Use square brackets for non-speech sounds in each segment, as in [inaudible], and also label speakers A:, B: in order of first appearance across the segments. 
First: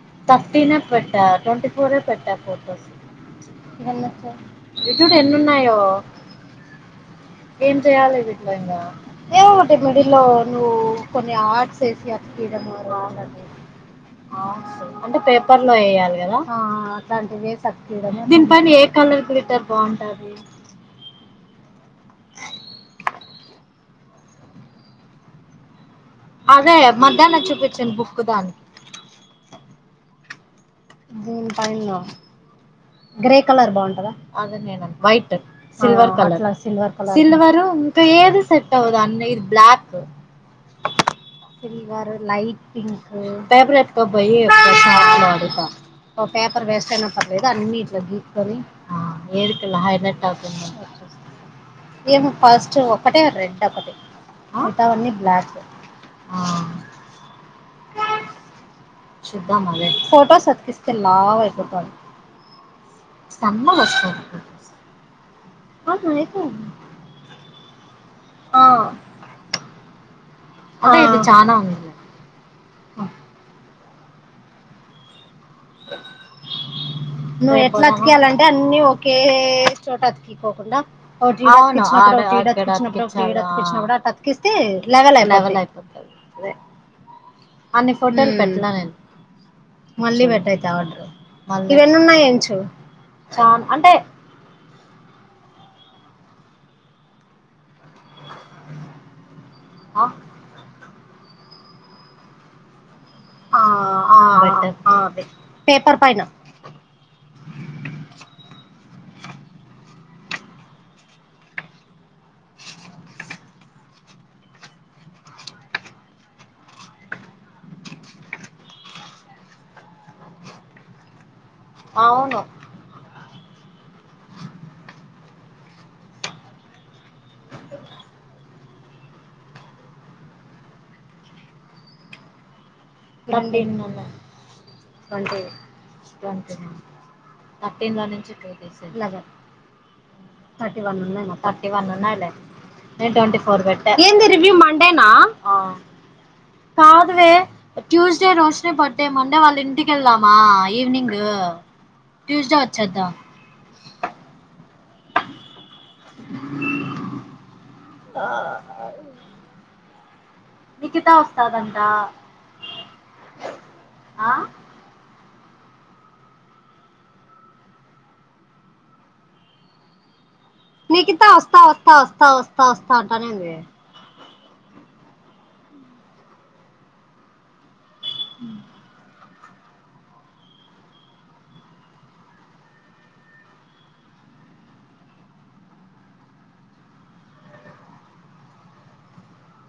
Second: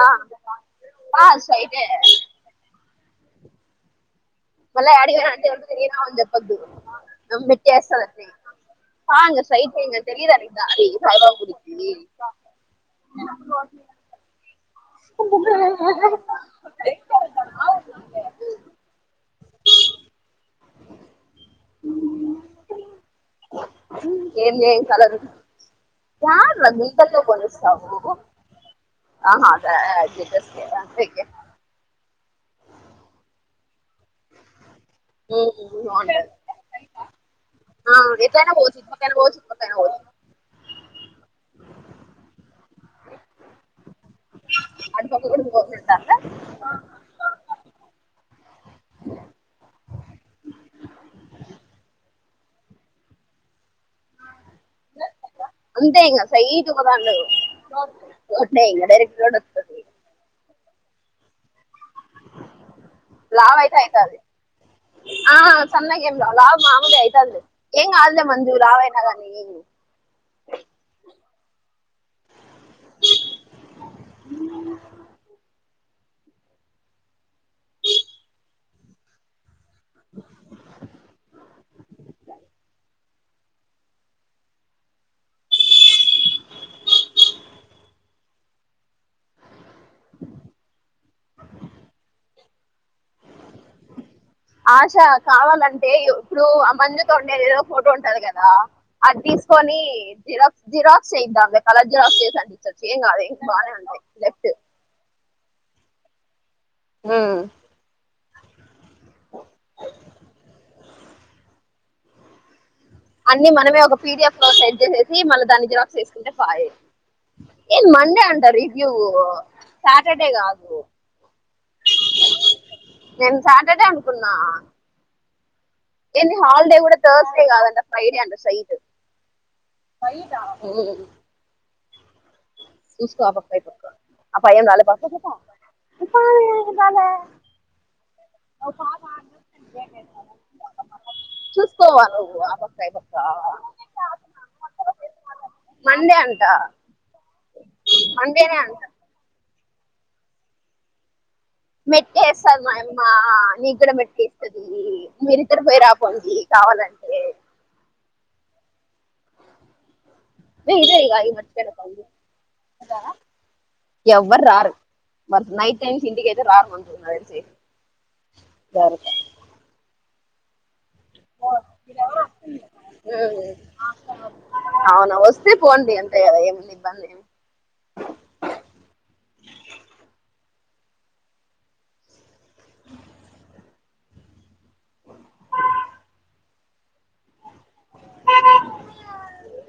A: ఆ
B: థర్టీనే పెట్టా
A: ఆ
B: ట్వంటీ
A: స్ట్రైటే
B: ఫోరే పెట్టా ఫోటోస్
A: మళ్ళ యాడికి తిరిగిన అని చెప్పొద్దు
B: ఏం చెయాలి
A: మెట్టేస్తదంతే
B: వీటిలో ఇంకా
A: ఆ ఇంగ
B: ఏ ఒకటి
A: స్ట్రైట్ ఇంగ
B: మెడి లో
A: తెలీదా నీకు
B: నువ్వు
A: దారి సాయిబాబా
B: కొన్ని
A: గుడికి
B: ఆట్స్ వేసి అతికియడం అంటే పేపర్ లో వేయాలి కదా అట్లాంటివిక్తి దీని పైన ఏ కలర్ ఇట్టారు బాగుంటది
A: ఉ ఏం ఏ కలదు యాడరా
B: అదే
A: రనిత
B: మధ్యాహ్నం
A: కొస్తహా
B: చూపించాను బుక్ దానికి జూన్ పైను గ్రే కలర్ బాగుంటంది వైట్
A: మ్మ్
B: సిలవరు
A: బావుంటది
B: కలర్
A: ఆ ఎటైనా పోవచ్చు ఇటు
B: సెట్వుదు
A: పక్కైనా
B: అన్న
A: పోవచ్చు
B: ఇది
A: ఇటు పక్కైనా
B: బ్లాక్
A: పోవచ్చు
B: ఫీ వారు లైట్ పంక్ ఫేబరెట్ బయ ఇ
A: అటు పక్క కూడా పోకుంటాందా
B: పేపర్ వేస్ట్ అనా పర్లేదు అన్నిీట్లకి కానీ ఆ ఏకలే హైలట్ ఆకు ఫస్ట్ ఒకటే రెడ్ వాతావరణి బ్లాక్
A: అంతే ఇంగ సైట్ ఒక దాంట్లో రోడ్డే ఇంగ డైరెక్ట్ రోడ్
B: శుద్ద్దం
A: వస్తది
B: అ ఫోటోస్ అత్కిస్త లాభయిపోంది
A: లావు అయిత అయిత అది
B: వస్తారు
A: ఆ
B: అవును
A: చన్నగేం లాభ్
B: అయిపోయింది
A: మాముది అయిత అది హంగ్ అ మంజూ లావ్ యనదనివి
B: అదా ఇది చానాా అ ఓహ
A: తిన్న
B: నువ్వు ఎట్లాతికేయాలింటే అన్నిీ ఒకే చోటా తకు హంద తికిస్తే లెవల్ లెవల్ అయిపోతుంది అన్ని ఫోటోలు పెట్నా నేను మళ్ళీ బెట్టు అయితే ఇవేన్ని ఉన్నాయించ చ అంటే
A: ఆశ కావాలంటే ఇప్పుడు అమంజ తోటి ఏదో ఫోటో ఉంటది కదా అది తీ పోని
B: ఆ,
A: జిరాక్స్ జిరాక్స్ చేద్దాం లే కలజ చేసాను ఏం కాదే
B: ఆ,
A: బాగానే ఉంది
B: ఆ,
A: లెఫ్ట్
B: ఆ, అవి. పేపర్ పైన
A: ఆ అన్ని మనమే ఒక పీడిఎఫ్ లో సెట్ చేసేసి మళ్ళ దాన్ని జిరాక్స్ చేసుకుంటే పాయే. ఏ మండే అంట రివ్యూ సాటర్డే కాదు.
B: అవును.
A: నేన్ సాటర్డే అనుకున్నా. ఏంది హాలిడే కూడా తార్స్డే కాదు అంట, ఫ్రైడే అంట సైట్. చూసుకో అప్ప.
B: థర్టీన్ ట్వంటీ ట్వంటీ
A: [unintelligible]
B: థర్టీన్ లో నుంచి థర్టీ వన్ ఉన్నాయి మొత్త్, థర్టీ వన్
A: చూసుకోవా
B: ఉన్నాయిలే,
A: నువ్వు ఆ పక్క ఈ
B: నేను
A: పక్క
B: ట్వంటీ ఫోర్ పెట్ట. ఆ
A: మండే అంట
B: కాదువే, ట్యూస్డే
A: మండేనే
B: రోష్ని
A: అంట
B: బర్త్ డే. మండే వాళ్ళింట్ సిక్స్ కేల్దమా ఈవినింగ్.
A: మేట్కాయ్
B: ట్యూస్డే
A: ఏస్తాది మాయమ్మా,
B: వచ్చేద్దాం
A: నీ కూడా మేట్కాయ్ ఇస్తది. మీర్ ఇద్దరు పోయి రాప్. [unintelligible] కావాలంటే.
B: ఆ.
A: ఏ ఇదే ఇగ
B: వస్తాదంట
A: [unintelligible]
B: ఆ
A: ఎవ్వరు రారు. మన్ నైట్ టైమ్స్ ఇంటికైతే రాకుండ్రి, నాకు తెలిసి జాగ్రత్త.
B: నిఖిత వస్తా వస్తా వస్తా వస్తా వస్తా వస్తా అంటా అనింది.
A: అవునా వస్తే ఫోన్ చేయి అంతేగద, ఏముంది ఇబ్బంది ఏం.
B: ఉమ్.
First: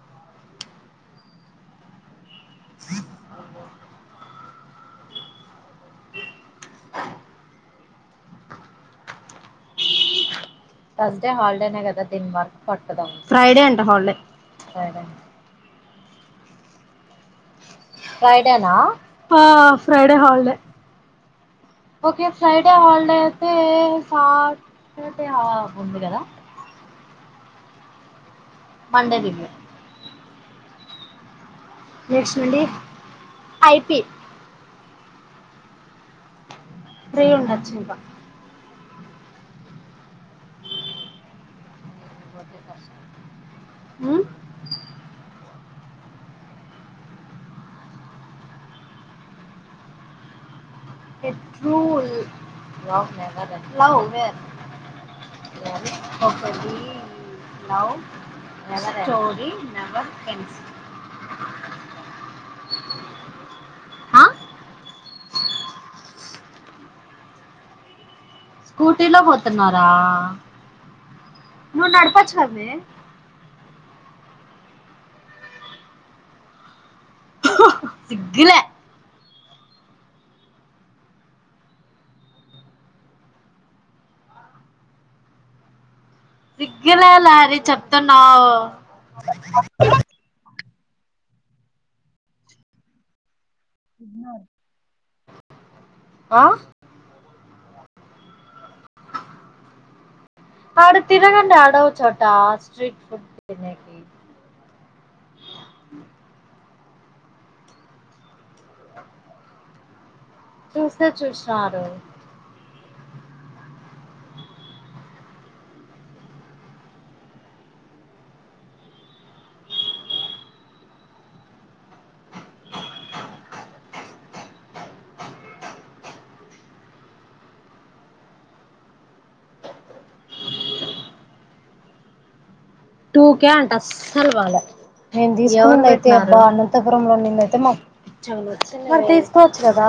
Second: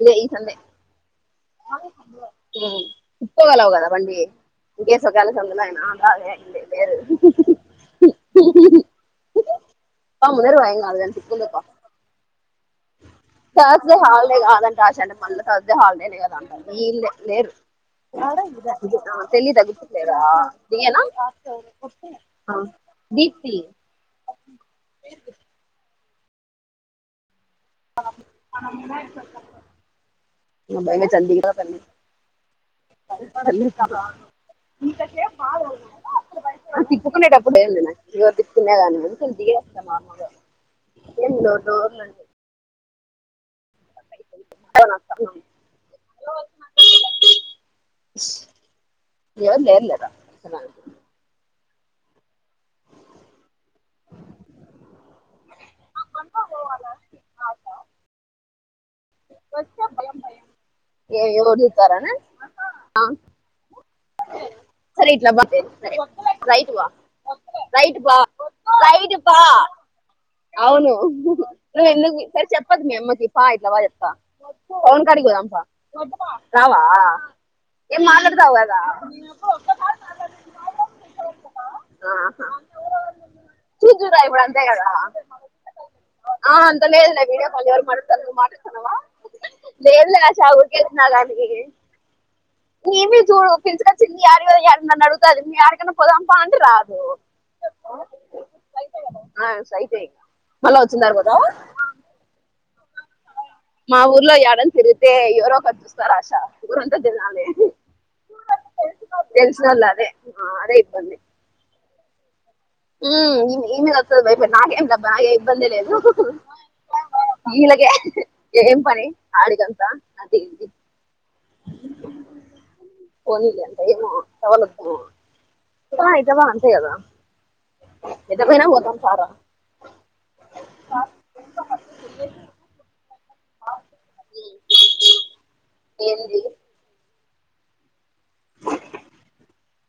A: లే ఈ సండే. ఉప్పగలవ్ కదా బండి, నేన్ జేస్. సొకాల సొందులైన, ఆ అదే. లే వేరు. పా ముందర
B: థర్స్డే హాలిడేనే కదా దిన్ వర్క్. పట్టదాం ఫ్రైడే అంట
A: థార్డ్స్ హాలిడే కాదంట
B: ఫ్రైడే
A: ఆషాఢం, మళ్ళ థార్డ్స్ హాలిడే. ఈ ఇల్లే లేరు.
B: ఫ్రైడేనా హా
A: తెలీదా
B: ఫ్రైడే
A: గుర్తుకులేదా
B: హాలిడే.
A: దిగేనా
B: ఓకే ఫ్రైడే హాలిడే అయితే,
A: దీప్తి
B: సాటర్డే ఆఫ్ ఉంది కదా. మండే లీవ్
A: [unintelligible] [unintelligible]
B: నెక్స్ట్ నుండి ఐపీ.
A: తల్లి ఆ
B: ఫ్రీ
A: తిప్పుకునేటప్పుడు
B: ఉండొచ్చు
A: ఎందమి
B: ఇంకా
A: [unintelligible] తిన్నదండి ఏం డోర్లండి.
B: ఉ
A: టా న స. ఏందీ ఏర్లేరా.
B: ఏ ట్రూ లా లవ్ మ్యా స్టోరీ స్టోరీ నెవెర్ ఎండ్స్.
A: ఏం ఎవరు చూత్తారనా అహ ఆ సరె ఇట్లా బ రైట్ బ రైట్ బ
B: స్కూటీలో పోతున్నారా
A: అవును నువ్
B: నువ్వు
A: ఎందుకు
B: నడపచ్చు
A: [unintelligible]
B: కదే
A: చెప్పద్దు మీ అమ్మకి ఆ ఇట్ల పోయొస్తా పొలం కాటికి పోదాం పా రావా ఏం మాట్లాడుతావు
B: సిగ్గులే
A: కదా చూజూరా ఇప్పుడు అంతే కదా ఆ అంత
B: సిగ్గులే
A: లేదులే వీడియో
B: లారీ
A: కాల్ లో కనబడుతాంది
B: చెప్తున్నావు
A: మాకు లేదులే [unintelligible] ఈమ్మి చూడు పిల్చుకొచ్చింది యాటికో యాటికి నన్నుడుగుతాంది. యాడికన్న పొదంప
B: ఆ?
A: అంటే రాదు ఆ అయితే ఇక మళ్ళా
B: ఆడ
A: వచ్చిన తర్వాత
B: తిరగండి ఆడో చోటా స్ట్రీట్ ఓ
A: మా ఊర్లో యాడన్న తిరిగితే ఎవరో ఒకరు చూస్తార ఆశా ఊరంతా తిరునాలే తెల్సు గదా అదే ఆ అదే
B: చూస్తే చూశినారు
A: మ్మ్ ఈమ్మే ఈమ్మే ఒత్తాది భయపడి, నాకెంలెబ్బా ఏం ఇబ్బంది లేదు, వీళ్ళేకే ఏం పని ఆడికొస్తా [unintelligible] ఇట్టవ ఇట్టవ అంతే కదా, ఎట్ట పోయిన [unintelligible] సారు
B: టూకే అంటే అస్సలు బాలే నేను తీసుకోయింది అయితే అ
A: ఏంది
B: అనంతపుర లోని తా మరి, మరి తీసుకోవచ్చు కదా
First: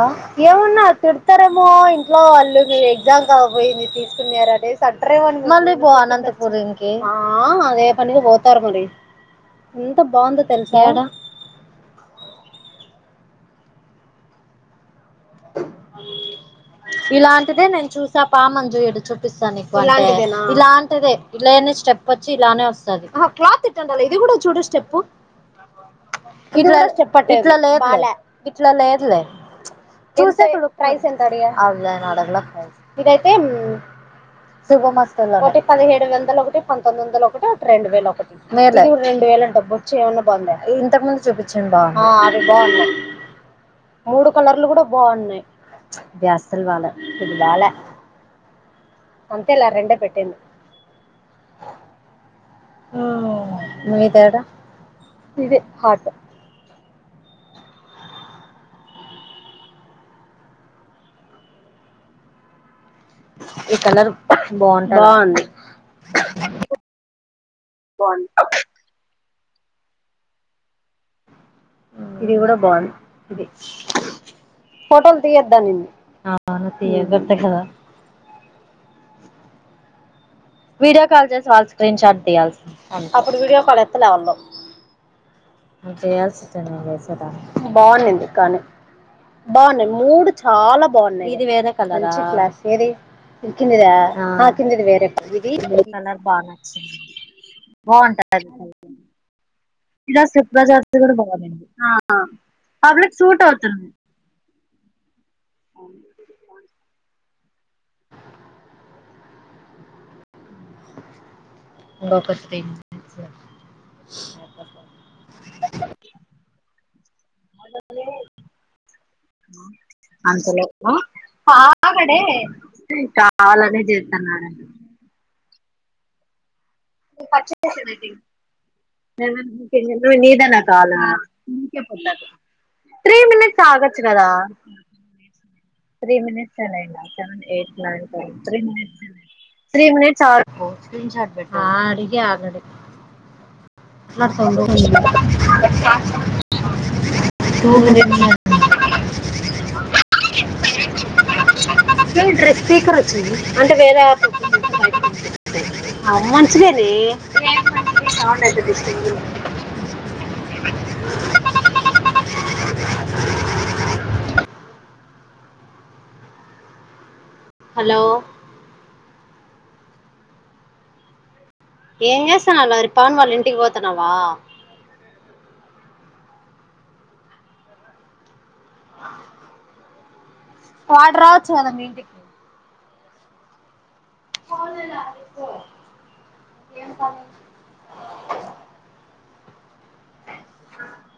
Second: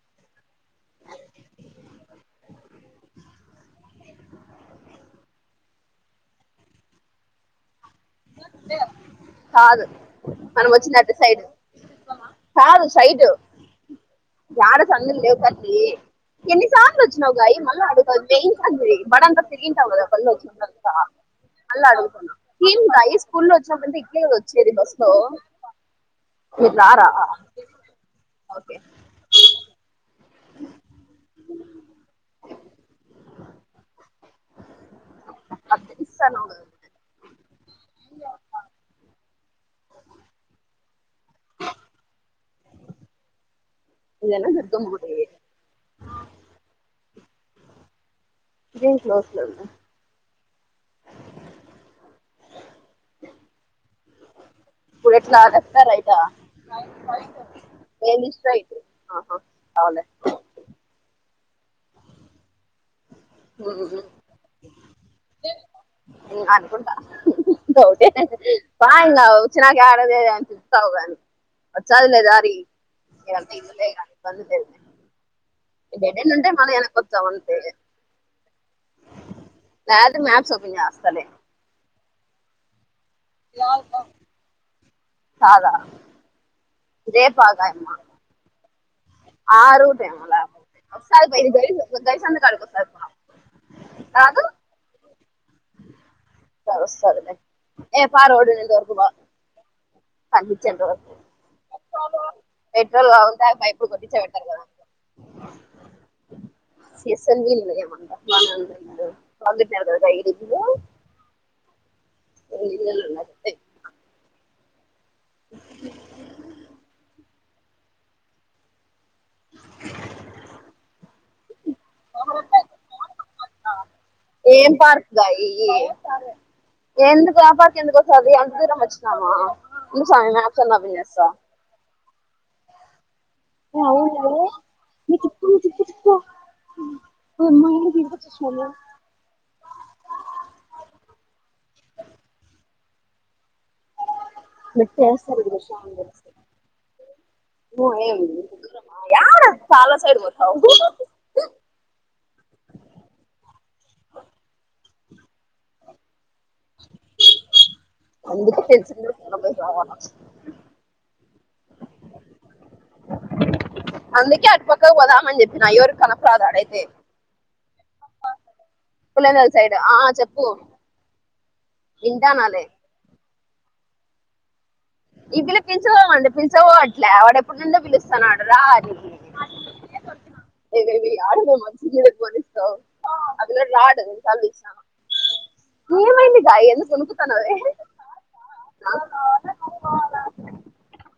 B: ఏమన్నా తిడతారేమో ఇంట్లో వాళ్ళుకి ఎగ్జామ్ కాకపోయింది తీసుకునే అనేసంటరెమో అని మళ్ళీ పో అనంతపురం కి ఆ పనిగా పోతారు మరి
A: కాదు
B: ఎంత బాగుందో
A: మనం
B: తెలుసా
A: వచ్చినట్ట సైడ్ కాదు సైడ్ యాడ సందుల్లేవు [unintelligible] ఎన్ని
B: ఇలాంటిదే నేను చూసా
A: సంది
B: పామంజుయుడు
A: బడంతా
B: చూపిస్తాను నీకు
A: తిరిగింటావు కదా బళ్ళు వచ్చినంత
B: ఇలాంటిదే ఇలానే
A: మళ్ళ
B: స్టెప్ వచ్చి
A: అడుగుతున్నా
B: ఇలానే
A: ఏం
B: వస్తది
A: గాయి స్కూల్లో
B: క్లాత్
A: వచ్చినప్పుడు
B: ఇట్టింటా
A: అంతా
B: లేదు ఇది
A: ఇట్లే
B: కూడా
A: కదా
B: చూడు
A: వచ్చేది బస్
B: స్టెప్పు
A: లో
B: ఇది
A: మీరు
B: కూడా స్టెప్పు
A: రారా
B: ఇట్లా చెప్పలా ఇట్లా లేదు వా ఇట్ల
A: ఓకే
B: లేదులే చూసేయండి [unintelligible] ఆమెనేమి అడగలే ఇదైతే శుభమస్తులో ఒకటి పదిహేడు
A: అఫ్ఘనిస్తాన్
B: వందలు ఒకటి పంతొమ్మిది వందలు ఒకటి ఒకటి రెండు వేలు ఒకటి రెండు వేలు అంట బొచ్చు ఏమన్నా బాందా ఇంతకు ముందు చూపించింది బాంది మూడు
A: ఇదేనా
B: కలర్లు కూడా
A: దుర్గమ్మ గుడి
B: బాగున్నాయ్ బ్యా అసల్ బాల్య ఇది బ్యాల
A: ఇదేం క్లోజ్ లో
B: అంతేలే
A: ఉంది
B: ఆ రెండే పెట్టింది మీ తేడా
A: ఇప్పుడు ఎట్లా
B: ఇదే
A: లెఫ్ట్ ఆ
B: హాట్
A: రైటా ఏంది స్ట్రైట్ ఆహా అవునులే
B: ఈ కలర్ బాగుంటది
A: ఉ అనుకుంట డౌటె పా ఇంగ ఇచ్చినకా యాడ లేదు అంటుంది వస్తావు గాని వస్తది లే
B: ఇది
A: దారి
B: కూడా బాగుంది ఇది
A: డెడ్ ఎండ్
B: ఆ
A: ఉంటే మళ్ళీ వెనక్కి
B: తీయదట్ట కదా
A: లేదు మ్యా
B: వీడియో కల్ చేసి వాళ్ళ స్క్రీన్ షాట్ టియల్స అప్పుడు వీడియో కాల్ ఎత్తలే వాళ్ళు
A: కాదా రేపాగాయమ్మ ఆ
B: బాగున్నాయి
A: రూట్ ఏమో
B: మూడు
A: లేకపోతే
B: చాలా
A: ఒకసారి
B: బాగున్నాయి ఇది
A: పోయి
B: వేరే
A: గైస్
B: కలర్
A: గైస్ అందరి
B: ఆ
A: కాడికి
B: ఏది
A: ఒకసారి పోదాం
B: కిందిధ ఆ
A: కాదు
B: కిందిది వేరే ఇది కలర్ బాగా నచ్చంది
A: వస్తదిలే రేపు ఆ
B: బాగుంటది అది
A: రోడ్డు ఉన్నంత వరకు బా
B: ఇది సిప్
A: కనిపించేంత
B: బజార్ ది
A: వరకు
B: కూడా బాగులేంది
A: పెట్రోల్
B: పబ్లిక్ సూట్
A: బాగుంటే ఆ
B: అవుతుంది
A: పైపులు కొట్టించ పెడతారు కదా ఎస్ ఎన్ వి లో ఏమంట బానే ఉంది అంటనా
B: ఇంకొక టెన్
A: ఇల్లులు
B: మినిట్స్
A: ఉన్నారు
B: అంతలే కావాలని చెతన్నాడు
A: ఈ ఎందుకు ఆ పక్క ఎందుకొస్తాది అంత దూరం వచ్చన్నామా ఉండు సామి మ్యాప్స్
B: నీదేనా
A: అన్న ఓపెన్
B: కాల్
A: చేస్తా
B: నీకే పోతాది త్రీ మినిట్స్ ఆగచ్చు కదా త్రీ మినిట్స్ ఏ లే ఇంకా seven eight nine ten three minutes ఆ అడిగ ఆల్రెడీ
A: నువ్వు ఏం ఇంత దూరమా యాడ చాలా సైడ్ పోతావు
B: డ్రెస్ స్పీకర్ వచ్చింది అంటే వేరే అవ్వను చ
A: అందుకే తెలిసిందే క్కదామ చెప్పిన న అయ్యోరు కనప అదు అయితే
B: హలో
A: పుల్లనల్ సైడ్ ఆ చెప్పు
B: ఏం
A: వింటానాలే
B: చేసనాాల వరి పవన్ వాలళంటి వకి పోతునావా
A: ఈ పిల్ల పిచకోవమండి పిచకో అట్లే వాడ ఎప్పుడుపలుస్తన్నా రాజ ఏద మీ
B: వాడు
A: ఆడ
B: రావచ్చు కదా మీ
A: మంచి గ
B: ఇంటికి
A: పోస్తా అ రా నమైందికాయ ఎందుకు కొనుకుతాను అే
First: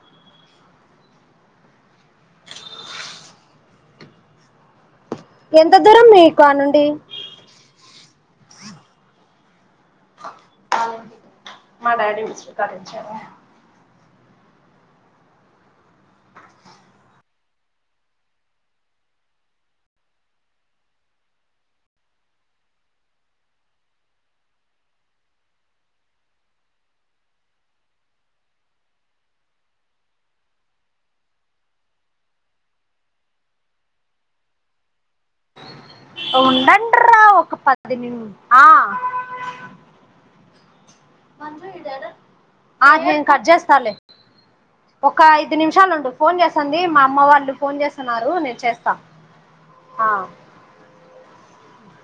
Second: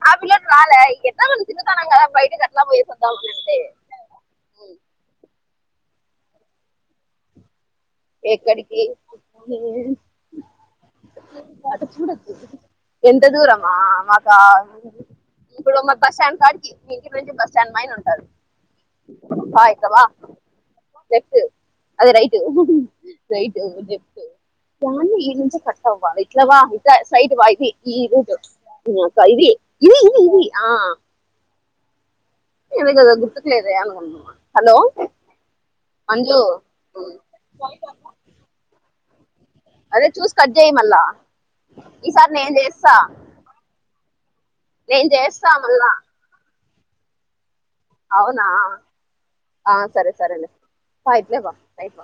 A: ఆ పిల్లలు రాలే ఇంకట్లా మన చిన్నతనం కదా బయటకి అట్లా పోయే సద్దాము అంటే
B: ఎంత దూరం మీకు అ నుండి
A: ఎక్కడికి
B: మా
A: చడ
B: డాడీ విసిరి కాడ నుంచి
A: ఎంత దూరమా మా ఇప్పుడు మా బస్ స్టాండ్ కాడికి మీ ఇంటి నుంచి బస్ స్టాండ్ మా ఉంటారువాలెఫట్ అది రైట్ రైట్ దాన్ని ఈ నుంచ కట్టవ్వ ఇట్లా వా ఇ సైట్ వా ఇది ఈ రూ ఇది ఇది ఇది ఇది ఆ ఎదిగద గుతుకులేద అను హలో మంజు
B: ఉండండరా ఒక పదినిడు ఆ
A: అదే చూస్ కట్జాయి మ ఈసారి నేను
B: ఆ
A: చేస్తా
B: నేను కట్ చేస్తాలే
A: నేను
B: ఒక
A: చేస్తా
B: ఐదు నిమిషాలు
A: మళ్ళా
B: ఉండు ఫోన్ చేస్త ది మా అమ్మ వాళ్ళు ఫోన్ చేస్తున్నారు
A: అవునా
B: నేను చేస్తా
A: ఆ సరే సరేనయిత్లే బ అయిపో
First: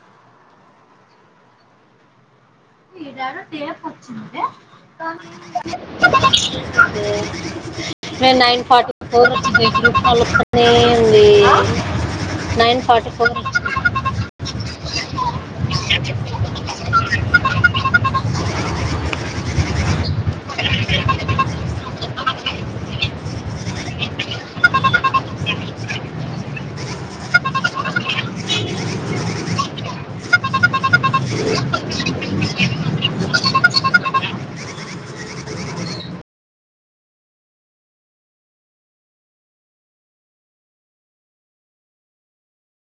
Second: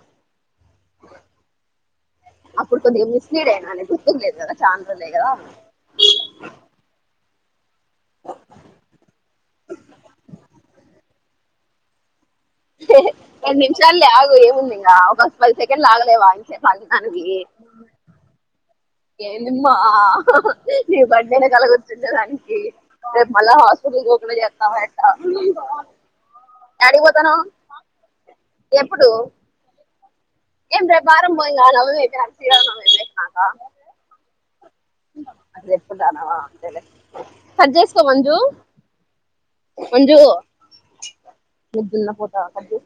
B: ఇడారు టేప్ వచ్చి
A: కదా చాలా రోజులే కదా
B: నేను నైన్ ఫార్టీ ఫోర్ పలునే ఉంది నైన్ ఫార్టీ ఫోర్
A: రెండు నిమిషాలు ఆగు ఏముంది ఇంకా ఒక పది సెకండ్లు ఆగలేవా ఇయనసేపుంట దానికి ఏ నిమ్ నవ బడ్నే కలగతుందా అంనికికి రేపు మళ్ళా హాస్పిటల్ గప చేస్తావా ఎ అడిగిపోతాను ఎప్పుడు ఏం ర బారం పోయి ననాక అ చెప్పు అ కట్ చేసుకోమందు అంజ నిద్దున్న పోతా అబే